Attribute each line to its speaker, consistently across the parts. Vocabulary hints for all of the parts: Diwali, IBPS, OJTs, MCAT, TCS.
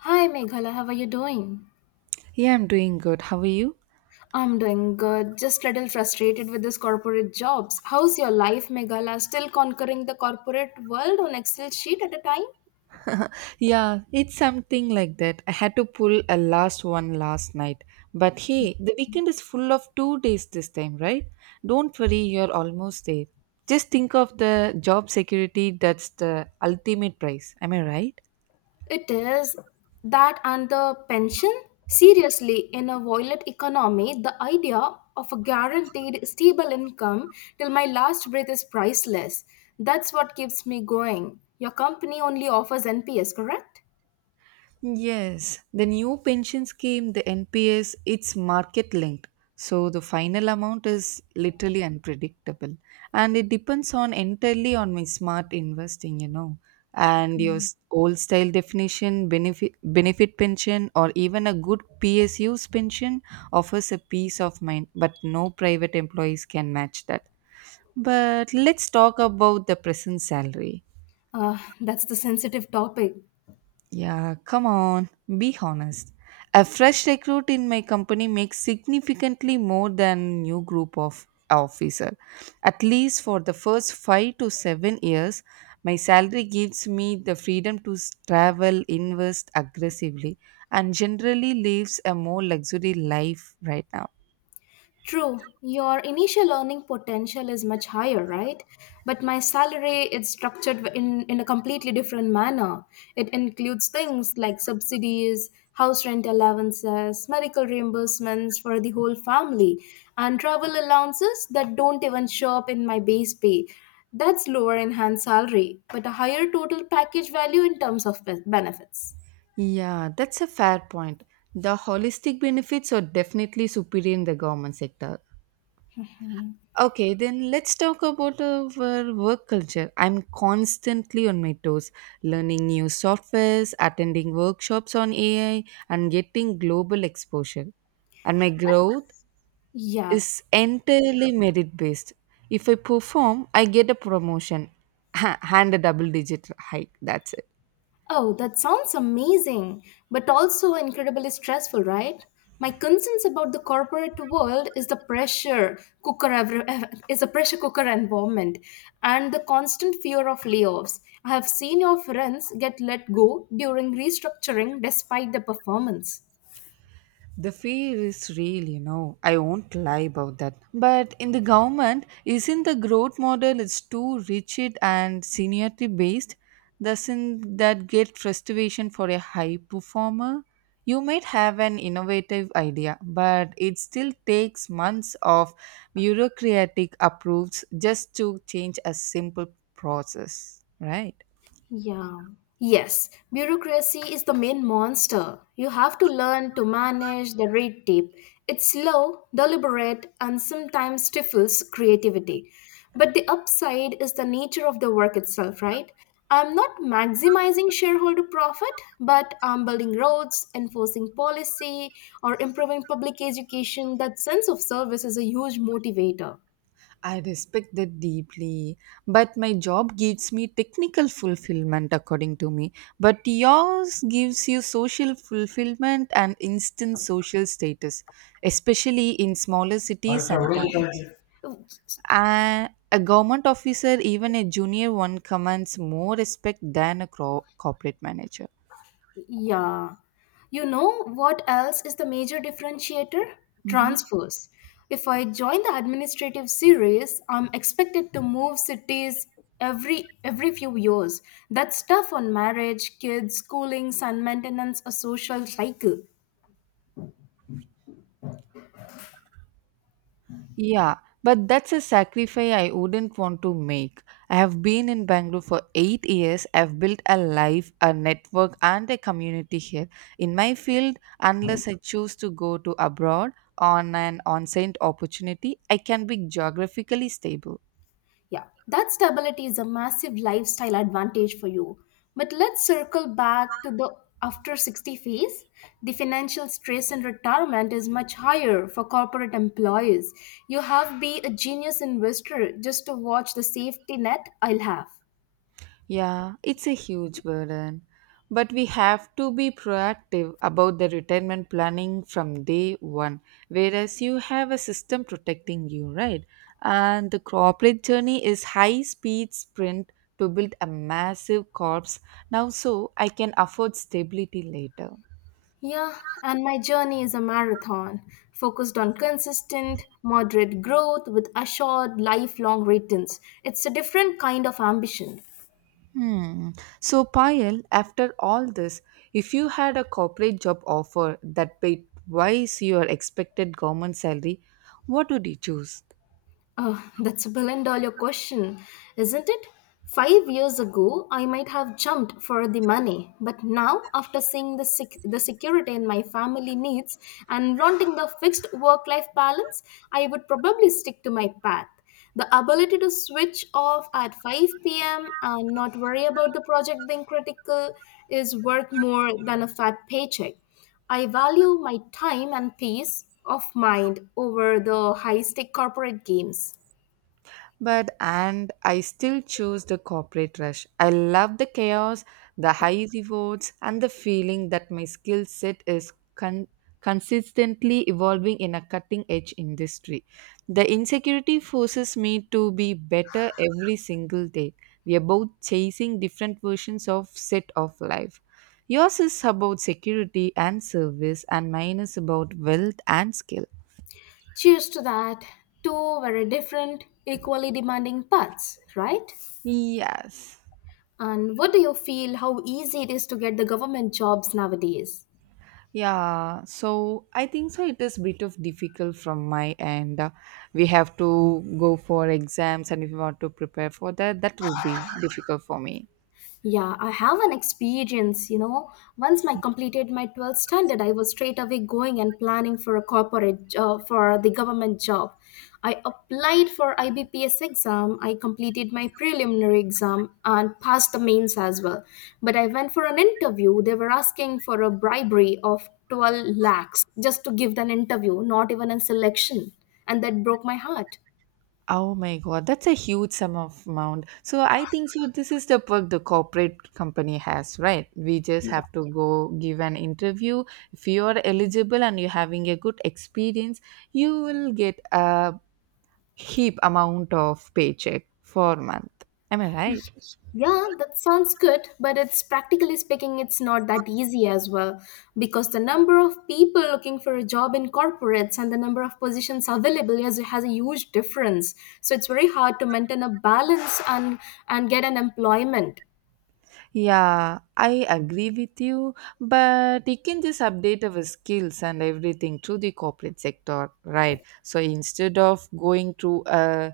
Speaker 1: Hi Meghala, how are you doing?
Speaker 2: Yeah, I'm doing good. How are you?
Speaker 1: I'm doing good, just a little frustrated with this corporate jobs. How's your life, Meghala? Still conquering the corporate world on Excel sheet at a time?
Speaker 2: Yeah, it's something like that. I had to pull a last one last night. But hey, the weekend is full of 2 days this time, right? Don't worry, you're almost there. Just think of the job security that's the ultimate prize. Am I right?
Speaker 1: It is that and the pension? Seriously, in a violent economy, the idea of a guaranteed stable income till my last breath is priceless. That's what keeps me going. Your company only offers NPS, correct?
Speaker 2: Yes, the new pension scheme, the NPS, it's market linked. So the final amount is literally unpredictable and it depends on entirely on my smart investing, and your old style definition benefit pension or even a good PSU's pension offers a peace of mind, but no private employees can match that. But let's talk about the present salary.
Speaker 1: That's the sensitive topic.
Speaker 2: Yeah, come on, be honest. A fresh recruit in my company makes significantly more than new group of officer. At least for the first 5 to 7 years, my salary gives me the freedom to travel, invest aggressively and generally lives a more luxury life right now.
Speaker 1: True, your initial earning potential is much higher, right? But my salary is structured in a completely different manner. It includes things like subsidies, house rent allowances, medical reimbursements for the whole family, and travel allowances that don't even show up in my base pay. That's lower enhanced salary, but a higher total package value in terms of benefits.
Speaker 2: Yeah, that's a fair point. The holistic benefits are definitely superior in the government sector. Okay, then let's talk about our work culture. I'm constantly on my toes, learning new softwares, attending workshops on AI, and getting global exposure. And my growth
Speaker 1: Yeah,
Speaker 2: is entirely merit based. If I perform, I get a promotion and a double digit hike. That's it.
Speaker 1: Oh, that sounds amazing, but also incredibly stressful, right? My concerns about the corporate world is the pressure cooker every, is a pressure cooker environment and the constant fear of layoffs. I have seen your friends get let go during restructuring despite the performance.
Speaker 2: The fear is real, you know. I won't lie about that. But in the government, isn't the growth model it's too rigid and seniority based? Doesn't that get frustration for a high performer? You might have an innovative idea, but it still takes months of bureaucratic approvals just to change a simple process, right?
Speaker 1: Yeah. Yes, bureaucracy is the main monster. You have to learn to manage the red tape. It's slow, deliberate, and sometimes stifles creativity. But the upside is the nature of the work itself, right? I'm not maximizing shareholder profit, but I'm building roads, enforcing policy, or improving public education. That sense of service is a huge motivator.
Speaker 2: I respect that deeply, but my job gives me technical fulfillment, according to me. But yours gives you social fulfillment and instant social status, especially in smaller cities sometimes. And a government officer, even a junior one, commands more respect than a corporate manager.
Speaker 1: Yeah. You know what else is the major differentiator?
Speaker 2: Mhm.
Speaker 1: Transfers. If I join the administrative series, I'm expected to move cities every few years. That's tough on marriage, kids, schooling, sun maintenance, a social cycle.
Speaker 2: Yeah, but that's a sacrifice I wouldn't want to make. I have been in Bangalore for 8 years. I've built a life, a network, and a community here. In my field, unless I choose to go to abroad on an on-site opportunity, I can be geographically stable.
Speaker 1: Yeah, that stability is a massive lifestyle advantage for you. But let's circle back to the after 60 phase. The financial stress in retirement is much higher for corporate employees. You have be a genius investor just to watch the safety net I'll have.
Speaker 2: Yeah, it's a huge burden. But we have to be proactive about the retirement planning from day one, whereas you have a system protecting you, right? And the corporate journey is high speed sprint to build a massive corpse now so I can afford stability later.
Speaker 1: Yeah, and my journey is a marathon focused on consistent, moderate growth with assured lifelong returns. It's a different kind of ambition.
Speaker 2: Hmm. So, Payal, after all this, if you had a corporate job offer that paid twice your expected government salary, what would you choose?
Speaker 1: Oh, that's a billion dollar question, isn't it? 5 years ago, I might have jumped for the money, but now, after seeing the security in my family needs and wanting the fixed work life balance, I would probably stick to my path. The ability to switch off at 5 p.m. and not worry about the project being critical is worth more than a fat paycheck. I value my time and peace of mind over the high stake corporate games.
Speaker 2: But and I still choose the corporate rush. I love the chaos, the high rewards, and the feeling that my skill set is consistently evolving in a cutting edge industry. The insecurity forces me to be better every single day. We are both chasing different versions of set of life. Yours is about security and service, and mine is about wealth and skill.
Speaker 1: Cheers to that. Two very different, equally demanding paths, right?
Speaker 2: Yes.
Speaker 1: And what do you feel how easy it is to get the government jobs nowadays?
Speaker 2: Yeah, so I think so. It is a bit of difficult from my end. We have to go for exams, and if you want to prepare for that, that will be difficult for me.
Speaker 1: Yeah, I have an experience, you know. Once I completed my 12th standard, I was straight away going and planning for a corporate job, for the government job. I applied for IBPS exam, I completed my preliminary exam and passed the mains as well. But I went for an interview, they were asking for a bribery of 12 lakhs just to give an interview, not even a selection. And that broke my heart.
Speaker 2: Oh my God, that's a huge sum of amount. So I think so. This is the perk the corporate company has, right? We just have to go give an interview. If you are eligible and you're having a good experience, you will get a heap amount of paycheck for a month. Am I right?
Speaker 1: Yeah, that sounds good, but it's practically speaking, it's not that easy as well because the number of people looking for a job in corporates and the number of positions available has a huge difference. So it's very hard to maintain a balance and get an employment.
Speaker 2: Yeah, I agree with you, but you can just update our skills and everything to the corporate sector, right? So instead of going through a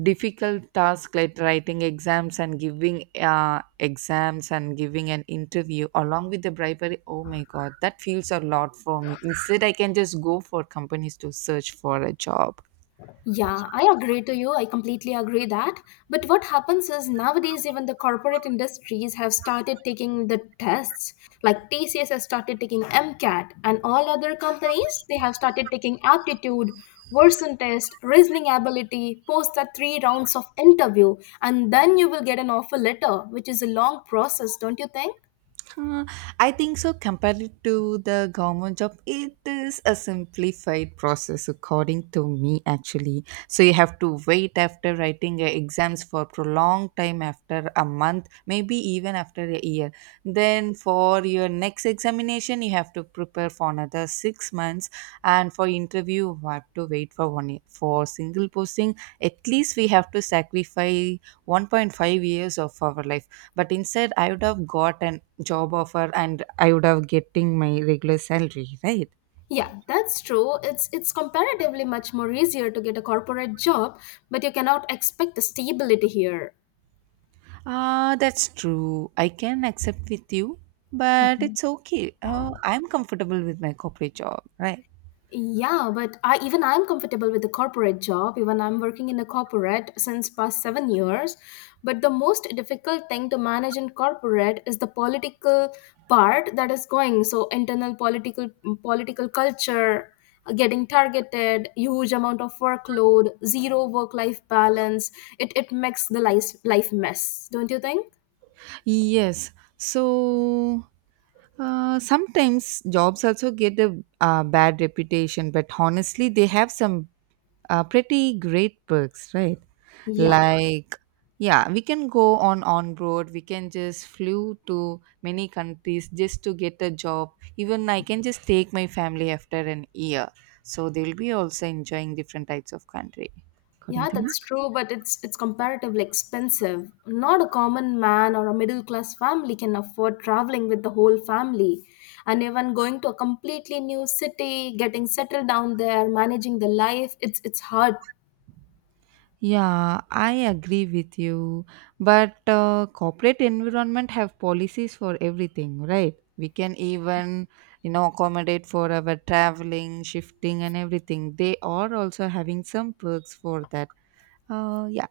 Speaker 2: difficult task like writing exams and giving an interview along with the bribery, oh my god, that feels a lot for me. Instead, I can just go for companies to search for a job.
Speaker 1: Yeah, I agree to you. I completely agree that. But what happens is nowadays, even the corporate industries have started taking the tests. Like TCS has started taking MCAT, and all other companies they have started taking aptitude, worsen test, reasoning ability. Post that three rounds of interview, and then you will get an offer letter, which is a long process, don't you think?
Speaker 2: Uh, I think so. Compared to the government job, it is a simplified process, according to me, actually. So you have to wait after writing your exams for prolonged time, after a month, maybe even after a year. Then for your next examination, you have to prepare for another 6 months, and for interview, you have to wait for 1 year. For single posting, at least we have to sacrifice 1.5 years of our life, but instead I would have got an job offer and I would have getting my regular salary, right?
Speaker 1: Yeah, that's true. It's comparatively much more easier to get a corporate job, but you cannot expect the stability here.
Speaker 2: Ah, that's true. I can accept with you, but it's okay. I'm comfortable with my corporate job, right?
Speaker 1: Yeah, but I even I'm comfortable with the corporate job. Even I'm working in a corporate since past 7 years. But the most difficult thing to manage in corporate is the political part that is going. So internal political culture, getting targeted, huge amount of workload, zero work life balance. It makes the life mess, don't you think?
Speaker 2: Yes. So sometimes jobs also get a bad reputation, but honestly they have some pretty great perks, right?
Speaker 1: Yeah.
Speaker 2: Like, yeah, we can go on road, we can just flew to many countries just to get a job. Even I can just take my family after an year, so they will be also enjoying different types of country, according
Speaker 1: Yeah,
Speaker 2: to me.
Speaker 1: that's true, but it's comparatively expensive. Not a common man or a middle class family can afford traveling with the whole family. And even going to a completely new city, getting settled down there, managing the life, it's hard.
Speaker 2: Yeah, I agree with you, but corporate environment have policies for everything, right? We can even, you know, accommodate for our traveling, shifting and everything. They are also having some perks for that. Yeah.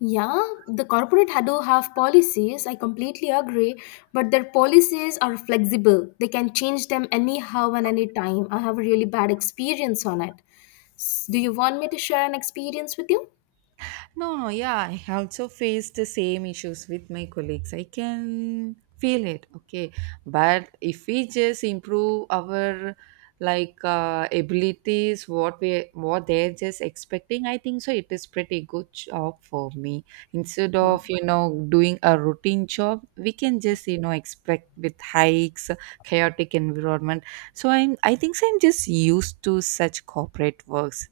Speaker 1: Yeah, the do have policies, I completely agree, but their policies are flexible. They can change them anyhow and any time. I have a really bad experience on it. Do you want me to share an experience with you?
Speaker 2: No, no, yeah, I also faced the same issues with my colleagues. I can feel it, okay. But if we just improve our, like, abilities, what we what they're just expecting, I think so. It is pretty good job for me. Instead of, you know, doing a routine job, we can just, you know, expect with hikes, chaotic environment. So I think so I'm just used to such corporate works.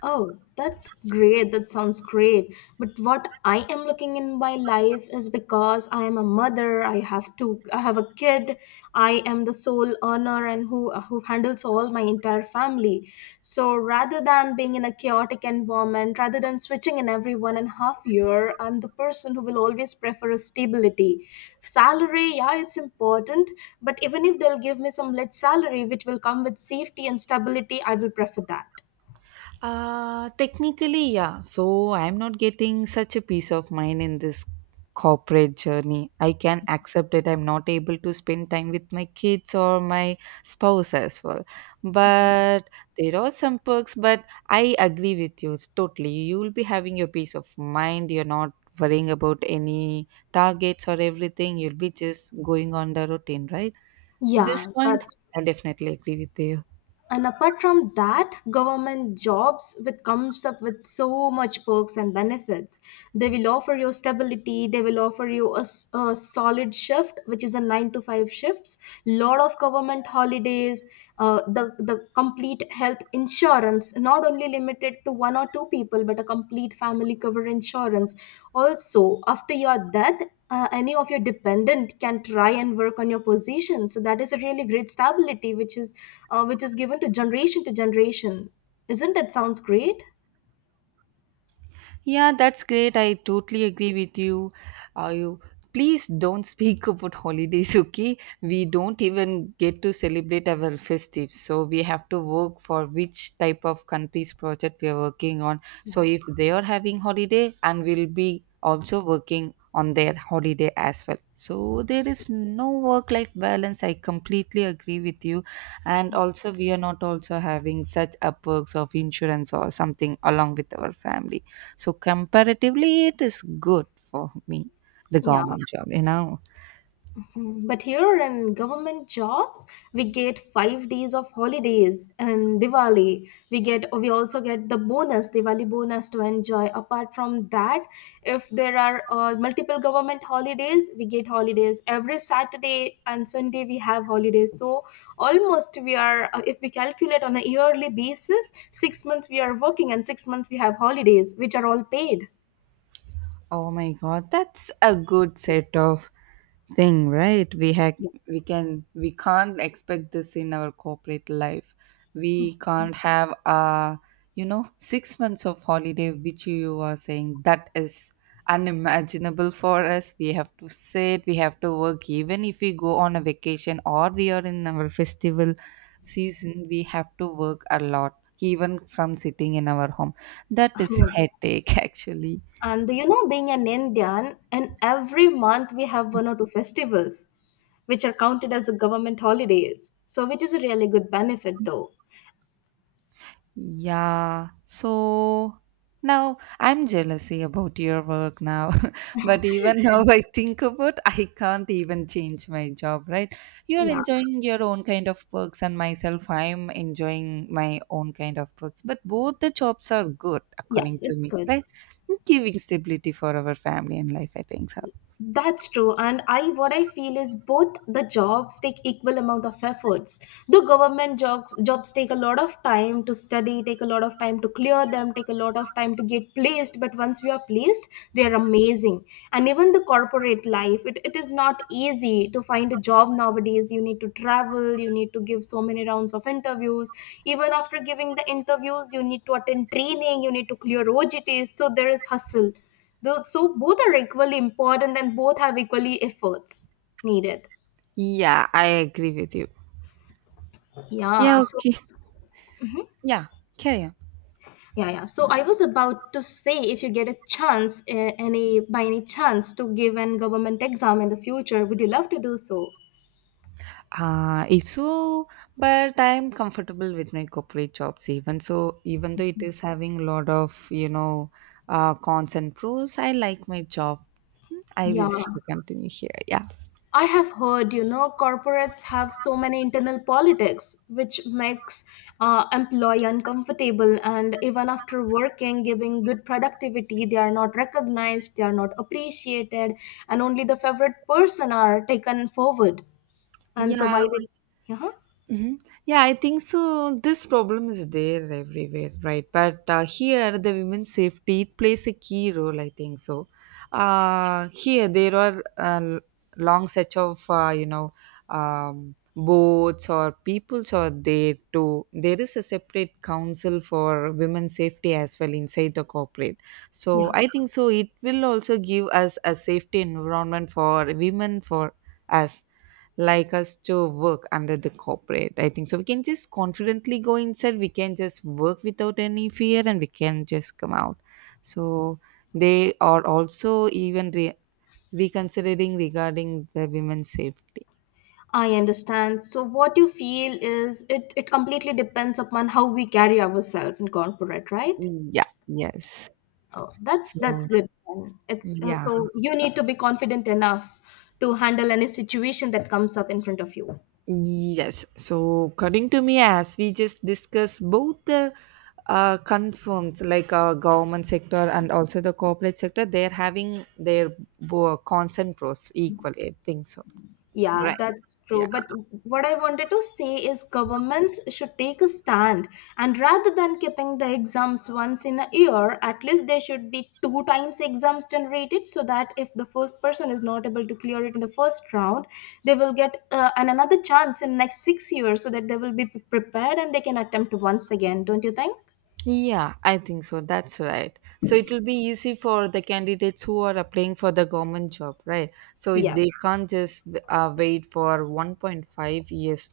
Speaker 1: Oh, that's great. That sounds great. But what I am looking in my life is because I am a mother, I have a kid, I am the sole earner and who handles all my entire family. So rather than being in a chaotic environment, rather than switching in every 1.5 year, I'm the person who will always prefer a stability. Salary, yeah, it's important, but even if they'll give me some less salary which will come with safety and stability, I will prefer that.
Speaker 2: Technically, yeah. So I'm not getting such a peace of mind in this corporate journey. I can accept that I'm not able to spend time with my kids or my spouse as well. But there are some perks, but I agree with you, it's totally. You will be having your peace of mind. You're not worrying about any targets or everything. You'll be just going on the routine, right? This
Speaker 1: Yeah,
Speaker 2: point,
Speaker 1: that's
Speaker 2: I definitely agree with you.
Speaker 1: and apart from that, government jobs which comes up with so much perks and benefits. They will offer you stability. They will offer you a solid shift, which is a nine to five shifts. Lot of government holidays. The complete health insurance, not only limited to one or two people, but a complete family cover insurance. Also, after your death, any of your dependent can try and work on your position so that is a really great stability which is given to generation to generation. Isn't that sounds great?
Speaker 2: Yeah, that's great. I totally agree with you. You please don't speak about holidays, okay? We don't even get to celebrate our festives. So we have to work for which type of country's project we are working on. So if they are having holiday and we'll be also working on their holiday as well. So there is no work life balance. I completely agree with you. And also we are not also having such perks of insurance or something along with our family, so comparatively it is good for me, the
Speaker 1: Yeah.
Speaker 2: government job, you know.
Speaker 1: Mm, but here in government jobs, we get 5 days of holidays and Diwali. We also get the bonus, Diwali bonus to enjoy. Apart from that, if there are multiple government holidays, we get holidays every Saturday and Sunday. We have holidays. So almost we are, if we calculate on a yearly basis, 6 months we are working and 6 months we have holidays, which are all paid.
Speaker 2: Oh my god, that's a good set of thing, right? We can we can't expect this in our corporate life. We can't have you know, 6 months of holiday which you are saying, that is unimaginable for us. We have to sit, we have to work even if we go on a vacation or we are in our festival season, we have to work a lot even from sitting in our home. That is
Speaker 1: Yeah.
Speaker 2: headache actually.
Speaker 1: And you know, being an Indian, and every month we have one or two festivals, which are counted as a government holidays. So, which is a really good benefit, though.
Speaker 2: Yeah. So now I'm jealousy about your work now. But even now I think about I can't even change my job, right? You're
Speaker 1: Yeah,
Speaker 2: enjoying your own kind of perks and myself I'm enjoying my own kind of perks. But both the jobs are good
Speaker 1: yeah,
Speaker 2: according to
Speaker 1: it's
Speaker 2: me,
Speaker 1: good.
Speaker 2: right? Giving stability for our family and life, I think so.
Speaker 1: That's true, and I what I feel is both the jobs take equal amount of efforts. The government jobs take a lot of time to study, take a lot of time to clear them, take a lot of time to get placed. But once we are placed, they are amazing. And even the corporate life, it is not easy to find a job nowadays. You need to travel, you need to give so many rounds of interviews. Even after giving the interviews, you need to attend training, you need to clear OJTs. So there is hustle though, so both are equally important and both have equally efforts needed.
Speaker 2: Yeah, I agree with you.
Speaker 1: Yeah.
Speaker 2: Yeah,
Speaker 1: So
Speaker 2: okay. Yeah, carry on.
Speaker 1: yeah, yeah. So I was about to say, if you get a chance, eh, any by any chance to give an government exam in the future, would you love to do so?
Speaker 2: If so, but I'm comfortable with my corporate jobs, even so even though it is having a lot of, you know, cons and pros, I like my job. I
Speaker 1: Yeah.
Speaker 2: wish to continue here. Yeah.
Speaker 1: I have heard, you know, corporates have so many internal politics, which makes employee uncomfortable. And even after working, giving good productivity, they are not recognized, they are not appreciated, and only the favorite person are taken forward and
Speaker 2: Yeah.
Speaker 1: provided. Yeah,
Speaker 2: Hmm. Yeah, I think so. This problem is there everywhere, right? But here, the women's safety it plays a key role, I think so. Here there are long sets of, you know, boats or peoples are there too. There is a separate council for women's safety as well inside the corporate. So
Speaker 1: yeah.
Speaker 2: I think so. It will also give us a safety environment for women for us, like us to work under the corporate. I think so we can just confidently go inside, we can just work without any fear and we can just come out. So they are also even reconsidering regarding the women's safety.
Speaker 1: I understand. So what you feel is it completely depends upon how we carry ourselves in corporate, right?
Speaker 2: Yeah, yes.
Speaker 1: Oh, that's
Speaker 2: So,
Speaker 1: good then. It's
Speaker 2: yeah.
Speaker 1: so you need to be confident enough to handle any situation that comes up in front of you.
Speaker 2: Yes. So, according to me, as we just discussed, both the confirms, like, government sector and also the corporate sector, they're having their cons and pros equal, I think so.
Speaker 1: Yeah,
Speaker 2: Right.
Speaker 1: that's
Speaker 2: Yeah.
Speaker 1: true. But what I wanted to say is governments should take a stand and rather than keeping the exams once in a year, at least there should be two times exams generated so that if the first person is not able to clear it in the first round, they will get an another chance in next 6 years so that they will be prepared and they can attempt once again, don't you think?
Speaker 2: Yeah, I think so. That's right. So it will be easy for the candidates who are applying for the government job, right? So
Speaker 1: Yeah.
Speaker 2: they can't just wait for 1.5 years.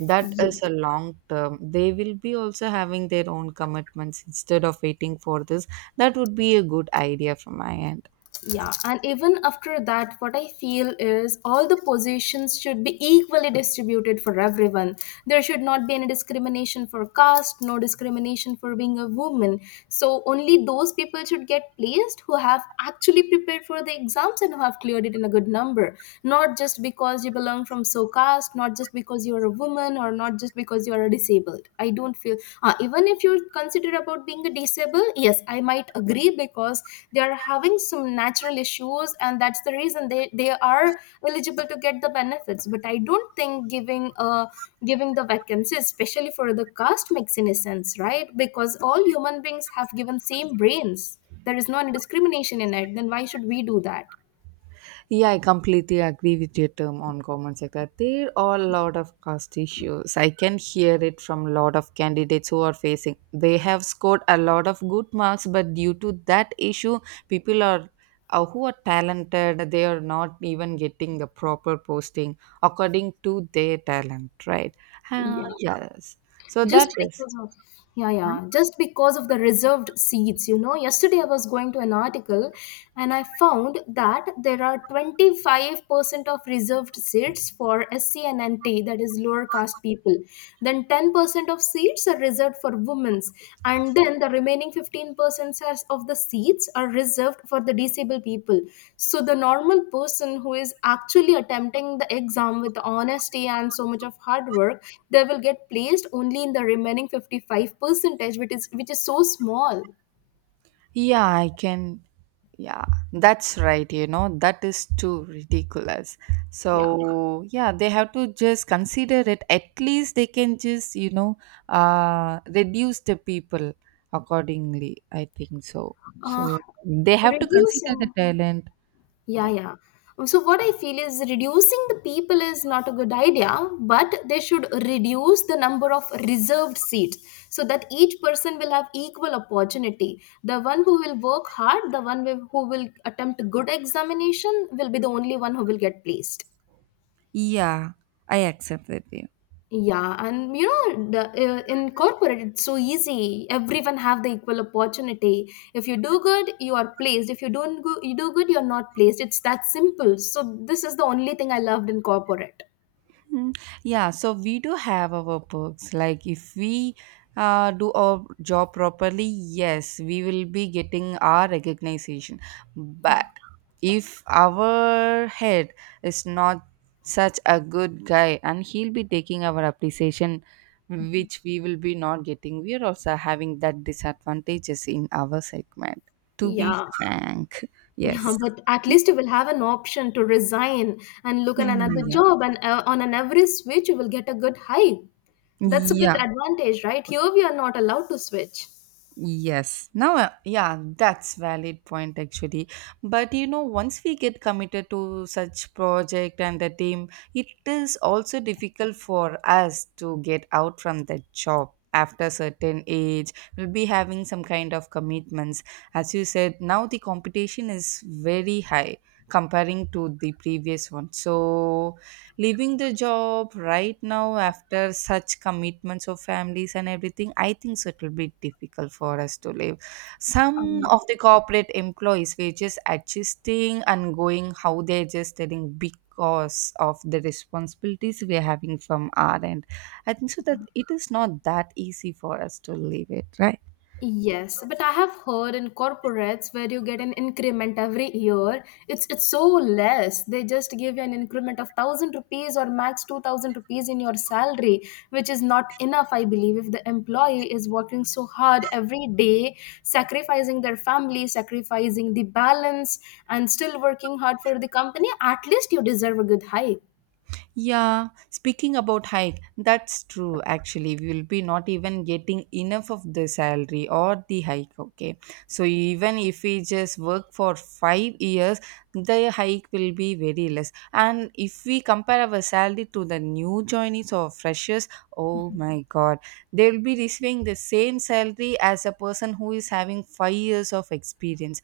Speaker 2: That
Speaker 1: Yeah,
Speaker 2: is a long term. They will be also having their own commitments instead of waiting for this. That would be a good idea from my end.
Speaker 1: yeah. And even after that, what I feel is all the positions should be equally distributed for everyone. There should not be any discrimination for caste, no discrimination for being a woman. So only those people should get placed who have actually prepared for the exams and who have cleared it in a good number. Not just because you belong from so caste, not just because you're a woman, or not just because you're a disabled. I don't feel. Even if you consider about being a disabled, yes, I might agree because they are having some natural issues, and that's the reason they are eligible to get the benefits. But I don't think giving giving the vacancies especially for the caste makes any sense, right? Because all human beings have given same brains. There is no any discrimination in it, then why should we do that?
Speaker 2: Yeah, I completely agree with your term on government sector. There are a lot of cost issues. I can hear it from a lot of candidates who are facing. They have scored a lot of good marks, but due to that issue, people are who are talented. They are not even getting the proper posting according to their talent, right? Uh,
Speaker 1: Yeah,
Speaker 2: yes. So that
Speaker 1: just
Speaker 2: is.
Speaker 1: because of yeah yeah just because of the reserved seats, yesterday I was going to an article, and I found that there are 25% of reserved seats for SC and NT, that is lower caste people. Then 10% of seats are reserved for women, and then the remaining 15% of the seats are reserved for the disabled people. So the normal person who is actually attempting the exam with honesty and so much of hard work, they will get placed only in the remaining 55 percentage, which is so small.
Speaker 2: Yeah, I can. Yeah, that's right. You know, that is too ridiculous.
Speaker 1: Yeah.
Speaker 2: So, yeah, they have to just consider it. At least they can just, reduce the people accordingly, I think so.
Speaker 1: uh,
Speaker 2: So, they have to consider the
Speaker 1: reducing
Speaker 2: talent.
Speaker 1: Yeah,
Speaker 2: Like,
Speaker 1: yeah. So what I feel is reducing the people is not a good idea, but they should reduce the number of reserved seats so that each person will have equal opportunity. The one who will work hard, who will attempt good examination will be the only one who will get placed.
Speaker 2: yeah, I accept with you.
Speaker 1: Yeah, and in corporate, it's so easy. Everyone have the equal opportunity. If you do good, you are placed. If you don't go, you do good, you're not placed. It's that simple. So this is the only thing I loved in corporate.
Speaker 2: Mm, yeah, so we do have our perks. Like if we do our job properly, yes, we will be getting our recognition.
Speaker 1: Yeah,
Speaker 2: But if our head is not such a good guy and he'll be taking our appreciation, which we will be not getting, we are also having that disadvantages in our segment. To be
Speaker 1: yeah,
Speaker 2: frank,
Speaker 1: yeah.
Speaker 2: yes.
Speaker 1: But at least you will have an option to resign and look at
Speaker 2: Mm,
Speaker 1: another
Speaker 2: yeah.
Speaker 1: job. And on an every switch, you will get a good hike. That's a good
Speaker 2: Yeah,
Speaker 1: advantage, right? Here we are not allowed to switch.
Speaker 2: yes. Now, yeah, that's valid point actually. But you know, once we get committed to such project and the team, it is also difficult for us to get out from that job. After certain age, we'll be having some kind of commitments. As you said, now the competition is very high comparing to the previous one. So leaving the job right now after such commitments of families and everything, I think so it will be difficult for us to leave. Some
Speaker 1: Um,
Speaker 2: of the corporate employees were just adjusting and going how they're just telling, because of the responsibilities we're having from our end, I think so that it is not that easy for us to leave it, right?
Speaker 1: Yes, but I have heard in corporates where you get an increment every year, it's so less. They just give you an increment of thousand rupees or max 2,000 rupees in your salary, which is not enough, I believe, if the employee is working so hard every day, sacrificing their family, sacrificing the balance, and still working hard for the company, at least you deserve a good hike.
Speaker 2: Yeah, speaking about hike, that's true actually. We will be not even getting enough of the salary or the hike, okay? So even if we just work for 5 years, the hike will be very less. And if we compare our salary to the new joinees or freshers, oh my god, they will be receiving the same salary as a person who is having 5 years of experience.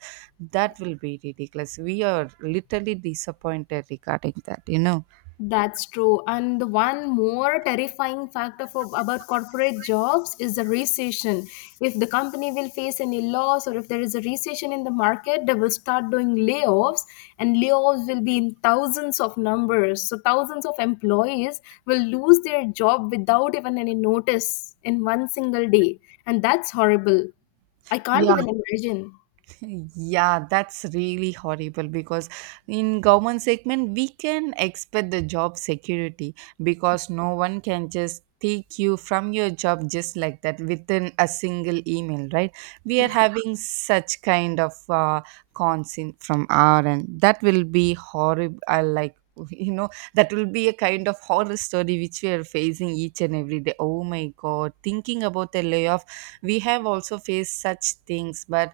Speaker 1: Yeah.
Speaker 2: That will be ridiculous. We are literally disappointed regarding that, you know.
Speaker 1: That's true. And the one more terrifying fact about corporate jobs is the recession. If the company will face any loss or if there is a recession in the market, they will start doing layoffs, and layoffs will be in thousands of numbers. So, thousands of employees will lose their job without even any notice in one single day. And that's horrible. I can't
Speaker 2: Yeah,
Speaker 1: even imagine.
Speaker 2: yeah, that's really horrible because in government segment we can expect the job security, because no one can just take you from your job just like that within a single email, right? We are having such kind of cons in from our end that will be horrible. I like you know, that will be a kind of horror story which we are facing each and every day. Oh my god, thinking about the layoff, we have also faced such things. But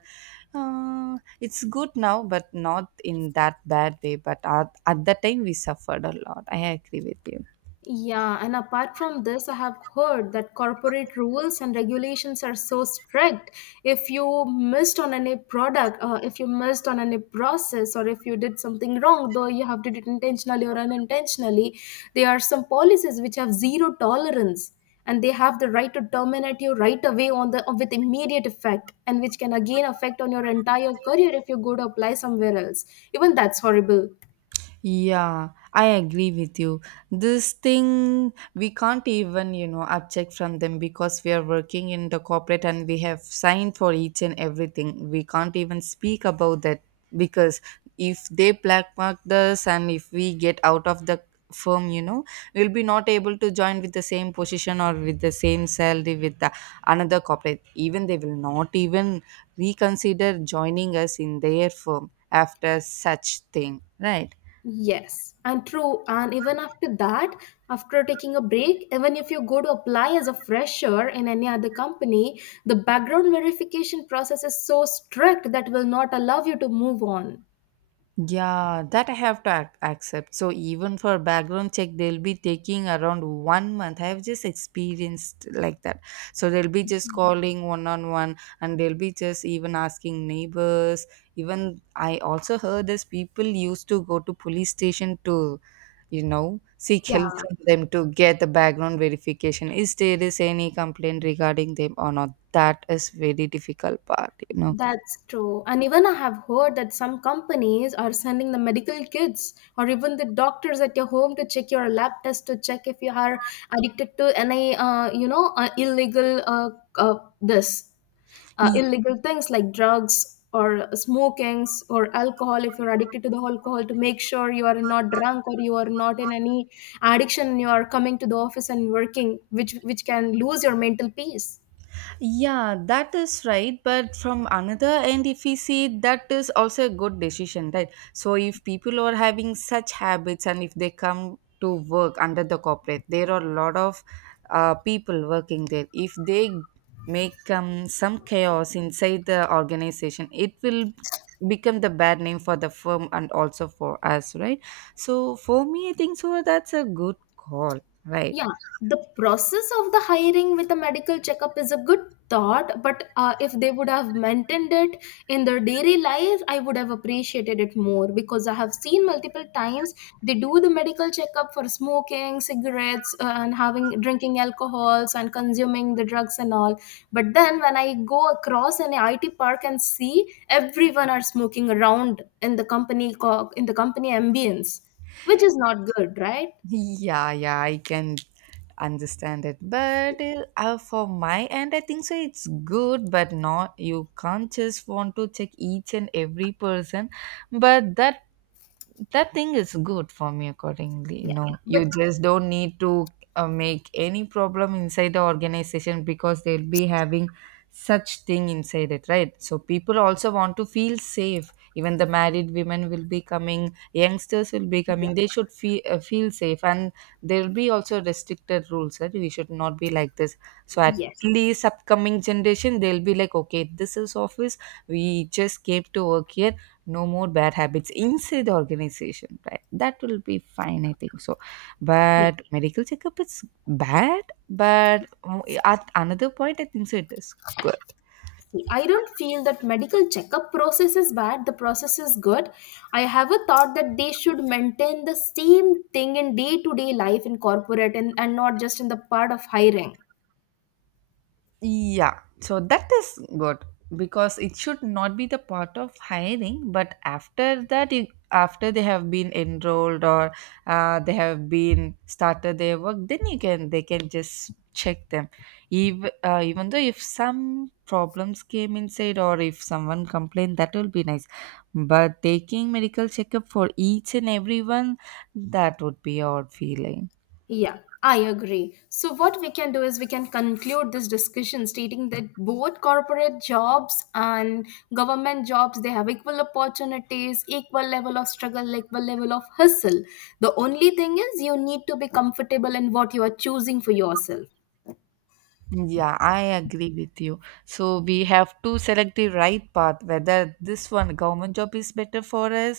Speaker 2: it's good now, but not in that bad way. But at that time, we suffered a lot. I agree with you.
Speaker 1: Yeah, and apart from this, I have heard that corporate rules and regulations are so strict. If you missed on any product, if you missed on any process, or if you did something wrong, though you have did it intentionally or unintentionally, there are some policies which have zero tolerance, and they have the right to terminate you right away on the with immediate effect, and which can again affect on your entire career if you go to apply somewhere else. Even that's horrible.
Speaker 2: Yeah, I agree with you. This thing we can't even, you know, object from them, because we are working in the corporate and we have signed for each and everything. We can't even speak about that because if they black mark us and if we get out of the firm, you know, we'll be not able to join with the same position or with the same salary with the another corporate. Even they will not even reconsider joining us in their firm after such thing, right?
Speaker 1: Yes, and true. And even after that, after taking a break, even if you go to apply as a fresher in any other company, the background verification process is so strict that will not allow you to move on.
Speaker 2: Yeah, that I have to accept. So even for background check, they'll be taking around 1 month. I have just experienced like that. So they'll be just calling one on one, and they'll be just even asking neighbors. Even I also heard this people used to go to police station to, you know, seek
Speaker 1: Yeah,
Speaker 2: help from them to get the background verification. Is there is any complaint regarding them or not? That is very difficult part, you know.
Speaker 1: that's true. And even I have heard that some companies are sending the medical kids or even the doctors at your home to check your lab test to check if you are addicted to any, uh, this illegal things like drugs or smokings or alcohol, if you're addicted to the alcohol, to make sure you are not drunk or you are not in any addiction and you are coming to the office and working, which can lose your mental peace.
Speaker 2: Yeah, that is right. But from another end, if we see that is also a good decision, right? So if people are having such habits and if they come to work under the corporate, there are a lot of people working there. If they make some chaos inside the organization, it will become the bad name for the firm and also for us, right? So for me, I think so, that's a good call, right?
Speaker 1: Yeah, the process of the hiring with a medical checkup is a good thought, but if they would have maintained it in their daily life, I would have appreciated it more because I have seen multiple times they do the medical checkup for smoking, cigarettes, and having drinking alcohols and consuming the drugs and all. But then when I go across an IT park and see everyone are smoking around in the company ambience, which is not good, right?
Speaker 2: Yeah, yeah, I can understand it, but for my end I think so it's good, but not you can't just want to check each and every person. But that thing is good for me accordingly, you
Speaker 1: Yeah,
Speaker 2: know.
Speaker 1: but
Speaker 2: You just don't need to make any problem inside the organization, because they'll be having such thing inside it, right? So people also want to feel safe. Even the married women will be coming, youngsters will be
Speaker 1: yeah.
Speaker 2: coming, they should feel feel safe. And there'll be also restricted rules that we should not be like this. So at
Speaker 1: Yes.
Speaker 2: least upcoming generation, they'll be like, okay, this is office, we just came to work here, no more bad habits inside the organization, right? That will be fine, I think so.
Speaker 1: Yeah.
Speaker 2: But medical checkup is bad, but mm, at another point I think so it is good.
Speaker 1: See, I don't feel that medical checkup process is bad. The process is good. I have a thought that they should maintain the same thing in day to day life in corporate and not just in the part of hiring.
Speaker 2: Yeah, so that is good, because it should not be the part of hiring, but after that, you, after they have been enrolled or they have been started their work, then you can they can just check them. Even even though if some problems came inside or if someone complained, that will be nice. But taking medical checkup for each and everyone, that would be odd feeling.
Speaker 1: Yeah, I agree. So, what we can do is we can conclude this discussion stating that both corporate jobs and government jobs they have equal opportunities, equal level of struggle, equal level of hustle. The only thing is you need to be comfortable in what you are choosing for yourself.
Speaker 2: Yeah, I agree with you. So we have to select the right path, whether this one government job is better for us